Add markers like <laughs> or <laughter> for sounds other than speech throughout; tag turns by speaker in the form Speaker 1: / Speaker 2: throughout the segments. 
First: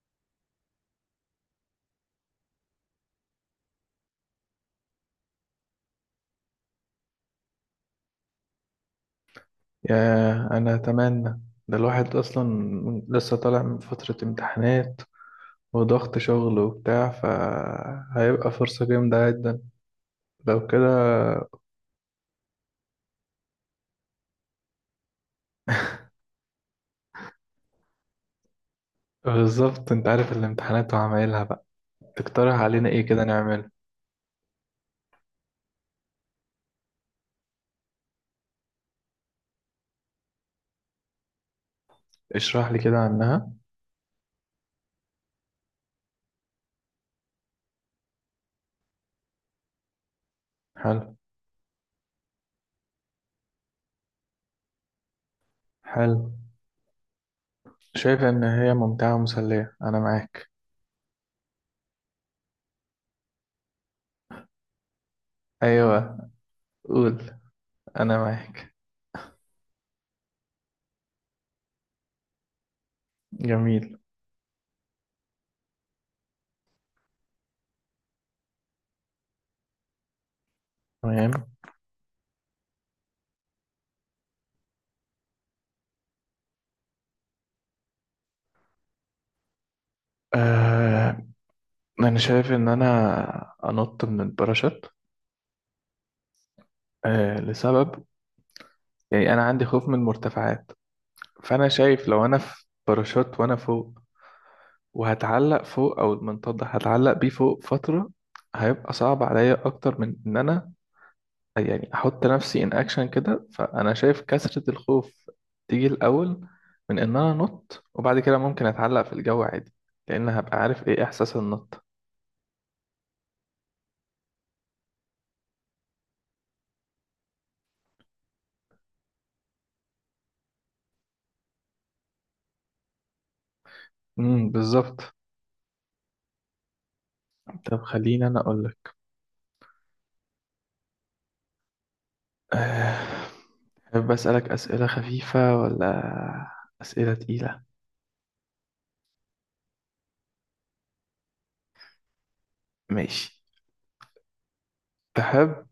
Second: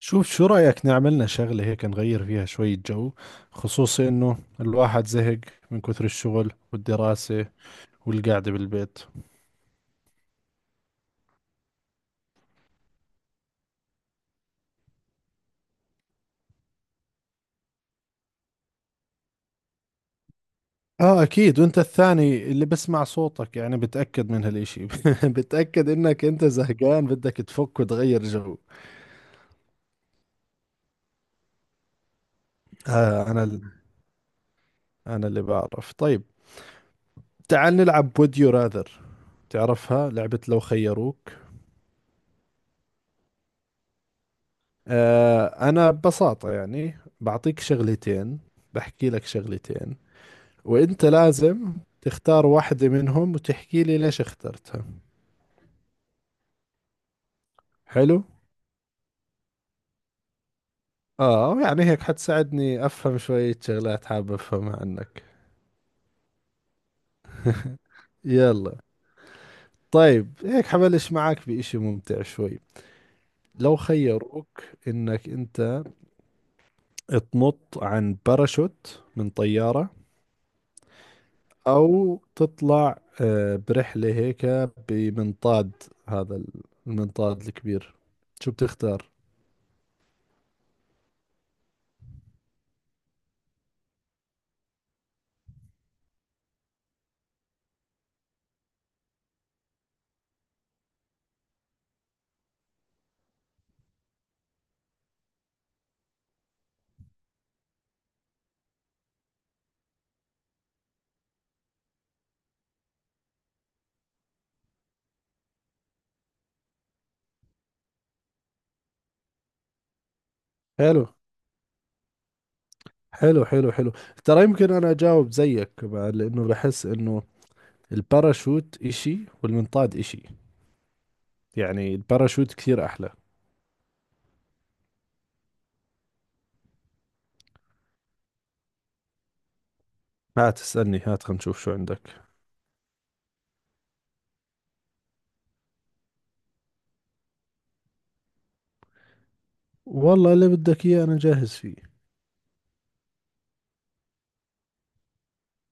Speaker 1: شوف، شو رأيك نعملنا شغلة هيك نغير فيها شوية جو؟ خصوصي إنه الواحد زهق من كثر الشغل والدراسة والقعدة بالبيت.
Speaker 2: ياه، أنا أتمنى. ده الواحد أصلا لسه طالع من فترة امتحانات وضغط شغل وبتاع، فهيبقى فرصة جامدة جدا لو كده.
Speaker 1: آه أكيد، وأنت الثاني اللي بسمع صوتك يعني بتأكد من هالإشي <laughs> بتأكد إنك أنت زهقان بدك تفك وتغير جو.
Speaker 2: بالظبط، أنت عارف الامتحانات وعمايلها بقى. تقترح علينا إيه كده
Speaker 1: آه أنا ال-
Speaker 2: نعمله؟
Speaker 1: أنا اللي بعرف. طيب، تعال نلعب Would You Rather، تعرفها لعبة لو خيروك.
Speaker 2: اشرح لي كده عنها.
Speaker 1: آه أنا ببساطة يعني بعطيك شغلتين، بحكي لك شغلتين، وانت
Speaker 2: حلو.
Speaker 1: لازم تختار واحدة منهم وتحكي لي ليش اخترتها.
Speaker 2: حلو.
Speaker 1: حلو،
Speaker 2: شايف إن هي ممتعة ومسلية، أنا معاك.
Speaker 1: اه يعني هيك حتساعدني افهم شوية شغلات حابب افهمها عنك.
Speaker 2: أيوة، قول، أنا معاك.
Speaker 1: يلا، طيب هيك حبلش معك بإشي ممتع شوي. لو
Speaker 2: جميل.
Speaker 1: خيروك انك انت تنط عن باراشوت من طيارة،
Speaker 2: تمام.
Speaker 1: او تطلع برحلة هيك بمنطاد، هذا المنطاد الكبير، شو بتختار؟
Speaker 2: آه، أنا شايف إن أنا أنط من الباراشوت. آه، لسبب، يعني انا عندي خوف من المرتفعات. فانا شايف لو انا في باراشوت وانا فوق وهتعلق فوق او المنطاد ده هتعلق بيه فوق فترة، هيبقى صعب عليا اكتر من ان انا يعني احط نفسي ان اكشن كده. فانا شايف كثرة الخوف تيجي الاول من ان انا انط، وبعد كده ممكن اتعلق في الجو عادي، لان هبقى عارف ايه
Speaker 1: حلو
Speaker 2: احساس النط.
Speaker 1: حلو حلو حلو، ترى يمكن انا اجاوب زيك بعد لانه بحس انه الباراشوت اشي والمنطاد اشي، يعني الباراشوت كثير احلى.
Speaker 2: بالظبط. طب خليني انا اقول لك.
Speaker 1: هات اسألني، هات خلينا نشوف شو عندك.
Speaker 2: أه... بسألك أسئلة خفيفة ولا أسئلة تقيلة؟
Speaker 1: والله اللي بدك اياه انا جاهز فيه.
Speaker 2: ماشي. تحب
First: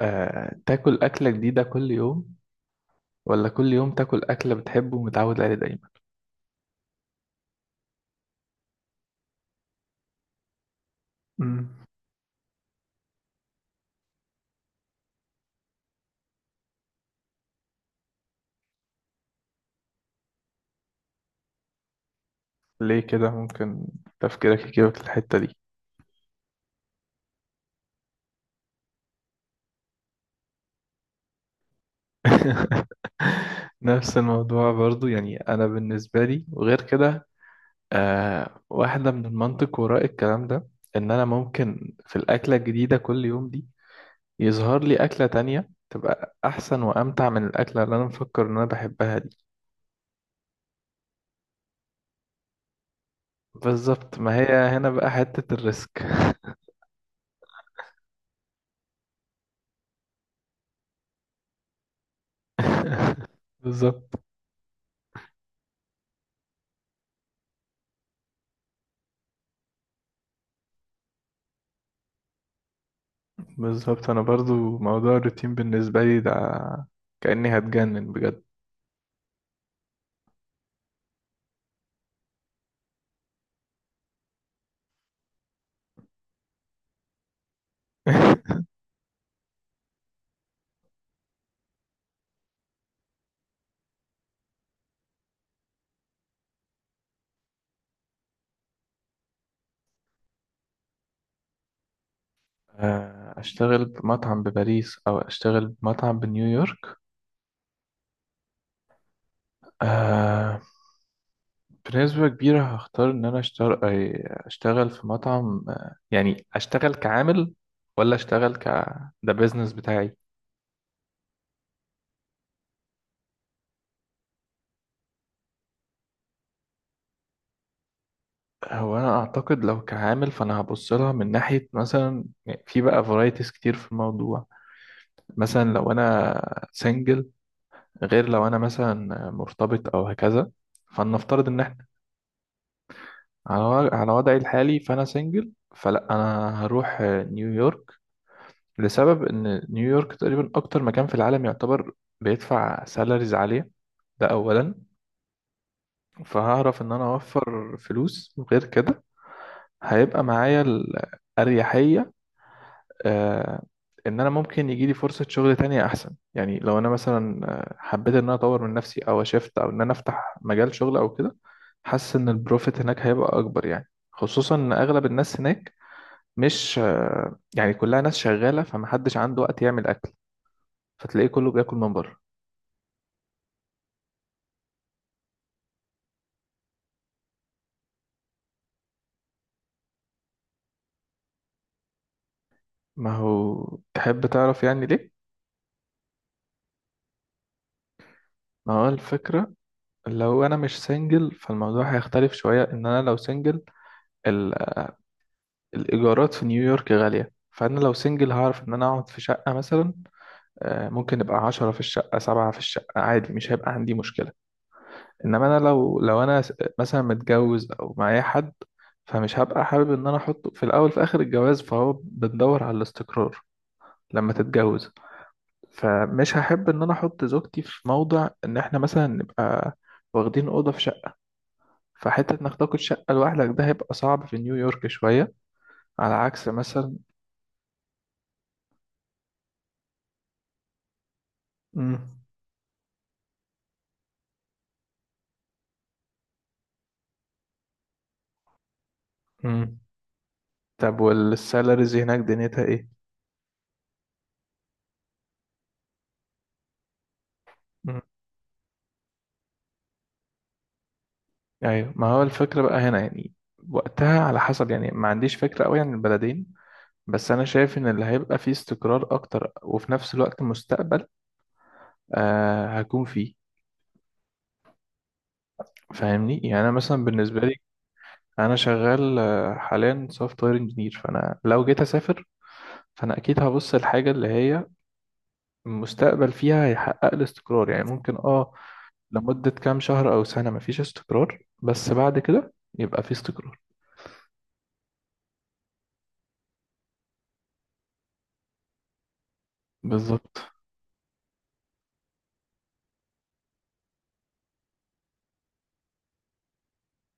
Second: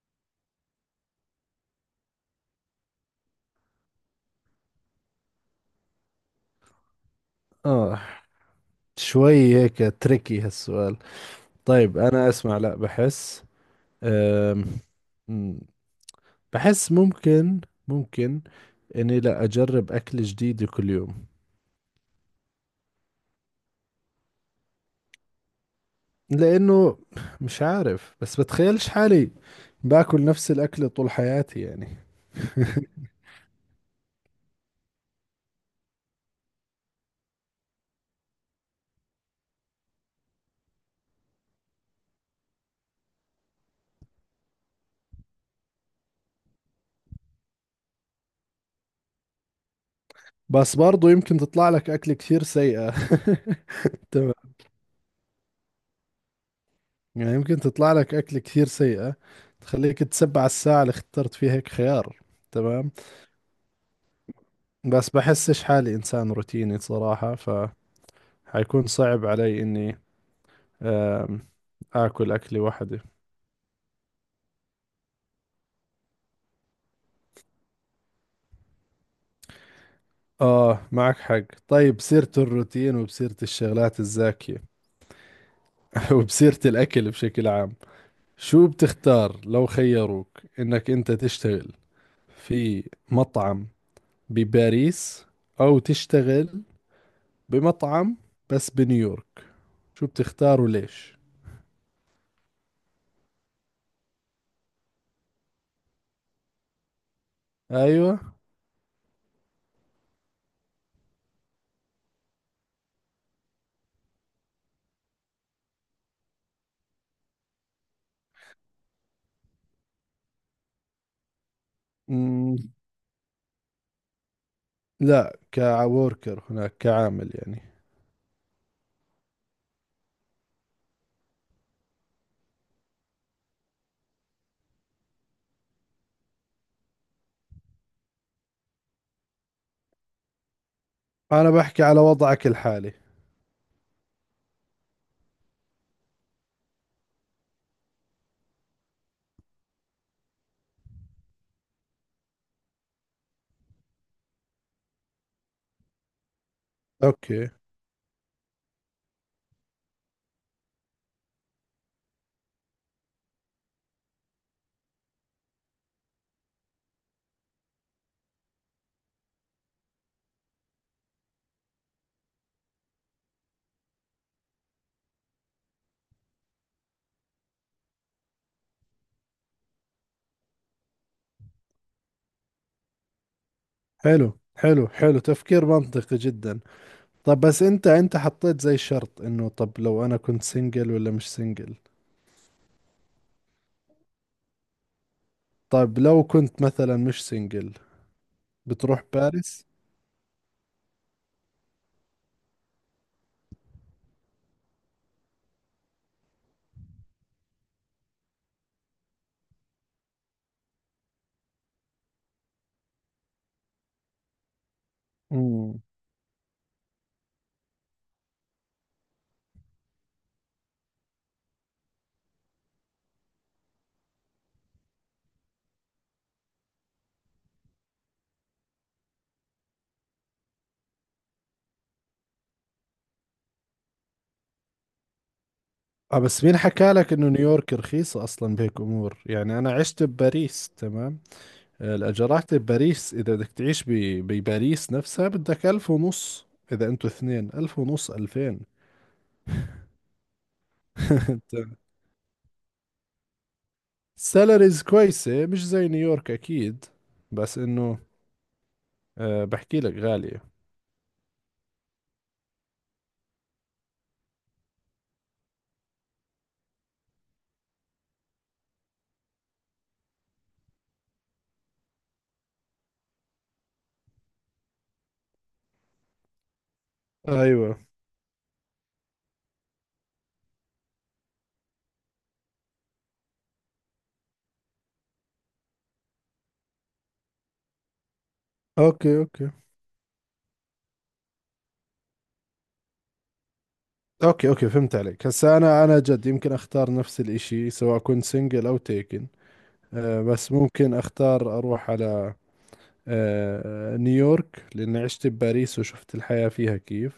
Speaker 2: تاكل أكلة جديدة كل يوم، ولا كل يوم تاكل أكلة بتحبه ومتعود عليه دايما؟
Speaker 1: اه، شوي هيك تريكي هالسؤال.
Speaker 2: مم.
Speaker 1: طيب انا اسمع، لا بحس أم... مم، بحس ممكن، ممكن اني لا اجرب اكل جديد كل يوم.
Speaker 2: ليه كده ممكن تفكيرك يجيبك الحتة دي؟
Speaker 1: لأنه مش عارف، بس بتخيلش حالي باكل نفس الأكل طول حياتي يعني.
Speaker 2: <laughs> نفس الموضوع برضو، يعني أنا بالنسبة لي وغير كده. واحدة من المنطق وراء الكلام ده، إن أنا ممكن في الأكلة الجديدة كل يوم دي، يظهر لي أكلة تانية تبقى أحسن وأمتع من الأكلة اللي أنا مفكر إن أنا بحبها دي.
Speaker 1: بس برضو يمكن تطلع لك أكل كثير سيئة. <laughs>
Speaker 2: بالظبط، ما هي
Speaker 1: تمام
Speaker 2: هنا بقى حتة الريسك.
Speaker 1: يعني، يمكن تطلع لك أكل كثير سيئة تخليك تسبع الساعة اللي اخترت فيها هيك خيار. تمام.
Speaker 2: <laughs> بالظبط.
Speaker 1: بس بحسش حالي إنسان روتيني صراحة، فحيكون صعب علي إني آم، آكل أكلي وحدي.
Speaker 2: بالظبط، انا برضو موضوع الروتين بالنسبه لي ده كاني هتجنن بجد.
Speaker 1: آه معك حق، طيب سيرة الروتين وبسيرة الشغلات الزاكية <laughs> وبسيرة الأكل بشكل عام. شو
Speaker 2: <laughs>
Speaker 1: بتختار لو خيروك انك انت تشتغل في مطعم بباريس، او تشتغل بمطعم بس بنيويورك؟ شو بتختار وليش؟
Speaker 2: اشتغل بمطعم بباريس او اشتغل بمطعم بنيويورك؟
Speaker 1: ايوه.
Speaker 2: آه، بنسبه كبيره هختار ان انا اشتغل في مطعم، يعني اشتغل كعامل، ولا اشتغل ده بيزنس بتاعي.
Speaker 1: مم. لا كوركر هناك، كعامل يعني.
Speaker 2: هو انا اعتقد لو كعامل، فانا هبص لها من ناحيه، مثلا يعني في بقى فرايتيز كتير في الموضوع. مثلا لو انا سنجل، غير لو انا مثلا مرتبط او هكذا. فلنفترض
Speaker 1: انا
Speaker 2: ان
Speaker 1: بحكي
Speaker 2: احنا
Speaker 1: على وضعك الحالي.
Speaker 2: على وضعي الحالي، فانا سنجل فلا انا هروح نيويورك. لسبب ان نيويورك تقريبا اكتر مكان في العالم يعتبر بيدفع سالاريز عالية، ده اولا. فهعرف ان انا
Speaker 1: اوكي.
Speaker 2: اوفر فلوس وغير كده. هيبقى معايا الاريحية، آه، ان انا ممكن يجي لي فرصه شغل تانية احسن، يعني لو انا مثلا حبيت ان انا اطور من نفسي او اشفت او ان انا افتح مجال شغل او كده. حاسس ان البروفيت هناك هيبقى اكبر، يعني خصوصا ان اغلب الناس هناك مش يعني كلها ناس شغاله، فمحدش عنده وقت يعمل اكل، فتلاقيه كله بياكل من بره.
Speaker 1: حلو حلو حلو، تفكير منطقي جدا. طب بس انت حطيت زي شرط انه، طب لو انا كنت سنجل ولا مش سنجل.
Speaker 2: ما هو تحب تعرف يعني ليه.
Speaker 1: طب لو كنت مثلا مش سنجل،
Speaker 2: ما هو
Speaker 1: بتروح
Speaker 2: الفكره،
Speaker 1: باريس؟
Speaker 2: لو انا مش سنجل فالموضوع هيختلف شويه ان انا لو سنجل. الإيجارات في نيويورك غالية، فأنا لو سنجل هعرف إن أنا أقعد في شقة مثلا. ممكن يبقى 10 في الشقة سبعة في الشقة عادي، مش هيبقى عندي مشكلة. إنما أنا
Speaker 1: مم.
Speaker 2: لو مثلا متجوز أو معايا حد، فمش هبقى حابب إن أنا أحطه في الأول في آخر الجواز، فهو بندور على الاستقرار لما تتجوز. فمش هحب إن أنا أحط زوجتي في موضع إن إحنا مثلا نبقى واخدين أوضة في شقة. فحتة إنك تاخد شقة لوحدك ده هيبقى صعب في نيويورك شوية، على
Speaker 1: اه بس
Speaker 2: عكس
Speaker 1: مين حكى
Speaker 2: مثلا.
Speaker 1: لك انه نيويورك رخيصة اصلا بهيك امور؟ يعني انا عشت بباريس، تمام.
Speaker 2: مم.
Speaker 1: الاجارات بباريس اذا بدك تعيش بباريس نفسها بدك 1500، اذا انتوا اثنين 1500 2000.
Speaker 2: مم. طب،
Speaker 1: <laughs>
Speaker 2: والسالاريز هناك دنيتها ايه؟
Speaker 1: سالاريز كويسة مش زي نيويورك اكيد، بس انه
Speaker 2: مم.
Speaker 1: بحكي لك غالية.
Speaker 2: ايوه، ما هو الفكرة بقى هنا يعني. وقتها على حسب، يعني ما عنديش فكرة قوي عن البلدين. بس انا شايف ان اللي هيبقى فيه استقرار اكتر وفي نفس الوقت مستقبل هكون فيه، فاهمني؟ يعني انا مثلا بالنسبة لي،
Speaker 1: ايوه.
Speaker 2: انا شغال حاليا سوفت وير انجينير، فانا لو جيت اسافر، فانا اكيد هبص الحاجة اللي هي المستقبل فيها هيحقق لي استقرار، يعني ممكن
Speaker 1: اوكي
Speaker 2: لمدة
Speaker 1: اوكي.
Speaker 2: كام شهر او سنة مفيش استقرار، بس بعد كده يبقى فيه استقرار.
Speaker 1: اوكي اوكي، فهمت عليك. هسا انا جد يمكن اختار نفس الاشي سواء كنت سنجل او تيكن. أه
Speaker 2: بالظبط.
Speaker 1: بس ممكن اختار اروح على نيويورك لأني عشت بباريس وشفت الحياة فيها كيف،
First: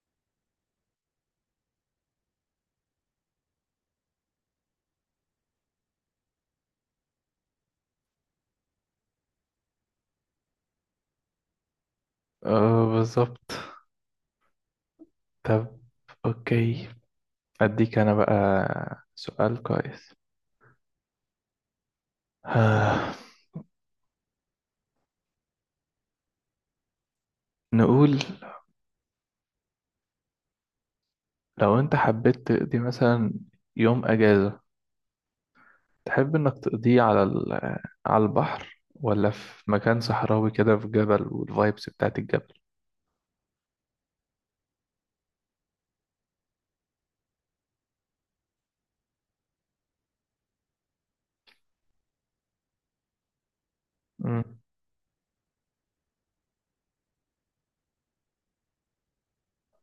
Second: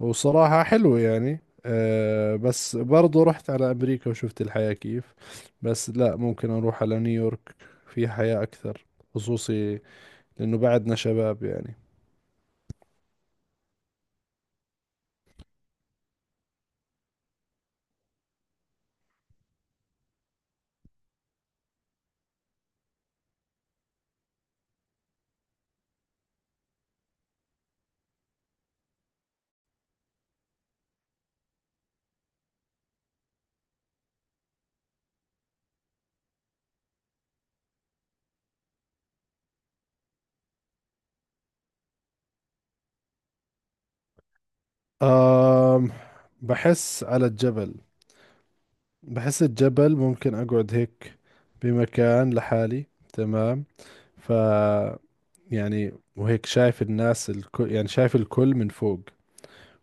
Speaker 1: وصراحة حلوة يعني. بس برضو رحت على أمريكا وشفت الحياة كيف، بس لا ممكن أروح على نيويورك، في حياة أكثر، خصوصي لأنه بعدنا شباب يعني.
Speaker 2: بالظبط. طب. أوكي. أديك أنا بقى سؤال كويس. آه. نقول لو أنت حبيت تقضي مثلا يوم أجازة، تحب إنك تقضيه على البحر، ولا في مكان صحراوي كده في جبل والفايبس بتاعت الجبل؟
Speaker 1: آم، بحس على الجبل، بحس الجبل ممكن أقعد هيك بمكان لحالي. تمام ف
Speaker 2: مم.
Speaker 1: يعني، وهيك شايف الناس الكل، يعني شايف الكل من فوق.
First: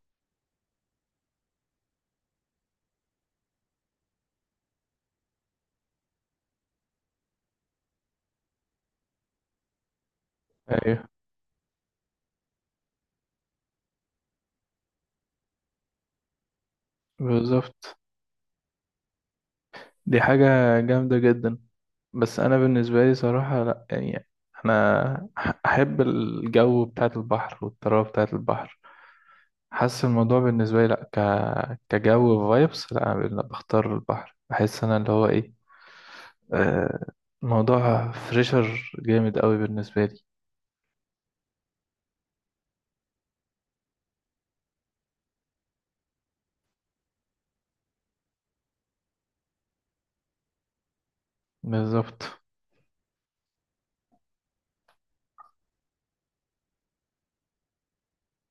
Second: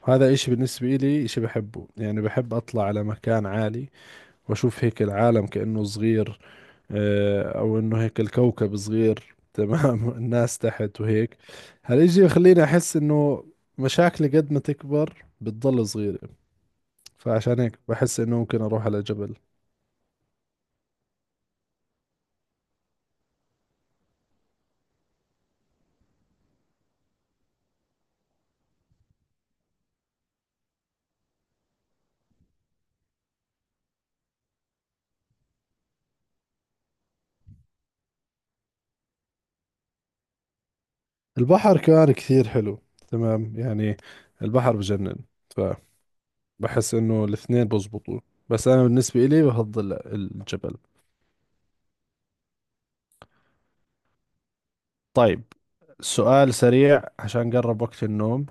Speaker 1: هذا إشي بالنسبة إلي إشي بحبه، يعني بحب أطلع على مكان عالي وأشوف هيك العالم كأنه صغير، أو إنه هيك الكوكب صغير تمام <laughs> الناس تحت
Speaker 2: أيوه
Speaker 1: وهيك. هالإشي يخليني أحس إنه مشاكلي قد ما تكبر بتضل صغيرة، فعشان هيك
Speaker 2: بالظبط،
Speaker 1: بحس إنه ممكن أروح على جبل.
Speaker 2: دي حاجة جامدة جدا. بس أنا بالنسبة لي صراحة لأ يعني، أنا أحب الجو بتاعت البحر والطراوة بتاعت البحر. حاسس الموضوع بالنسبة لي لأ، كجو فايبس لأ، أنا بختار البحر، بحس أنا اللي هو إيه. آه موضوع فريشر جامد قوي بالنسبة لي.
Speaker 1: البحر كمان كثير حلو، تمام يعني، البحر بجنن، فبحس إنه الاثنين بزبطوا، بس أنا بالنسبة إلي بفضل الجبل.
Speaker 2: بالظبط.
Speaker 1: طيب، سؤال سريع عشان قرب وقت النوم.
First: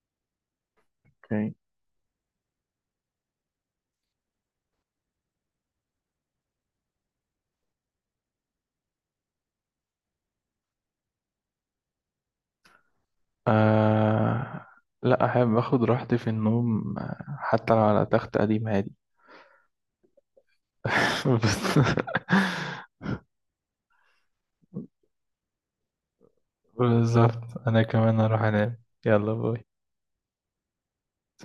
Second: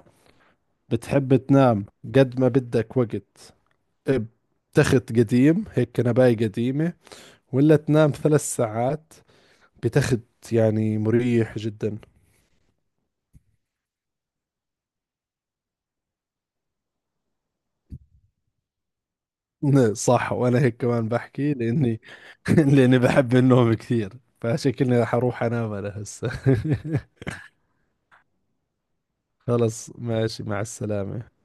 Speaker 1: بتحب
Speaker 2: اوكي.
Speaker 1: تنام قد ما بدك وقت بتخت قديم هيك، كنباية قديمة، ولا تنام 3 ساعات بتخت يعني مريح جدا؟
Speaker 2: آه... لأ، أحب أخد راحتي في النوم، حتى لو على تخت قديم عادي.
Speaker 1: <laughs> صح، وانا هيك كمان
Speaker 2: <laughs>
Speaker 1: بحكي
Speaker 2: بس-
Speaker 1: لاني <laughs> لاني بحب النوم كثير، فشكلني رح اروح انام انا هسه.
Speaker 2: بالظبط أنا كمان أروح أنام. يلا،
Speaker 1: <laughs>
Speaker 2: باي.
Speaker 1: خلص، ماشي، مع السلامة.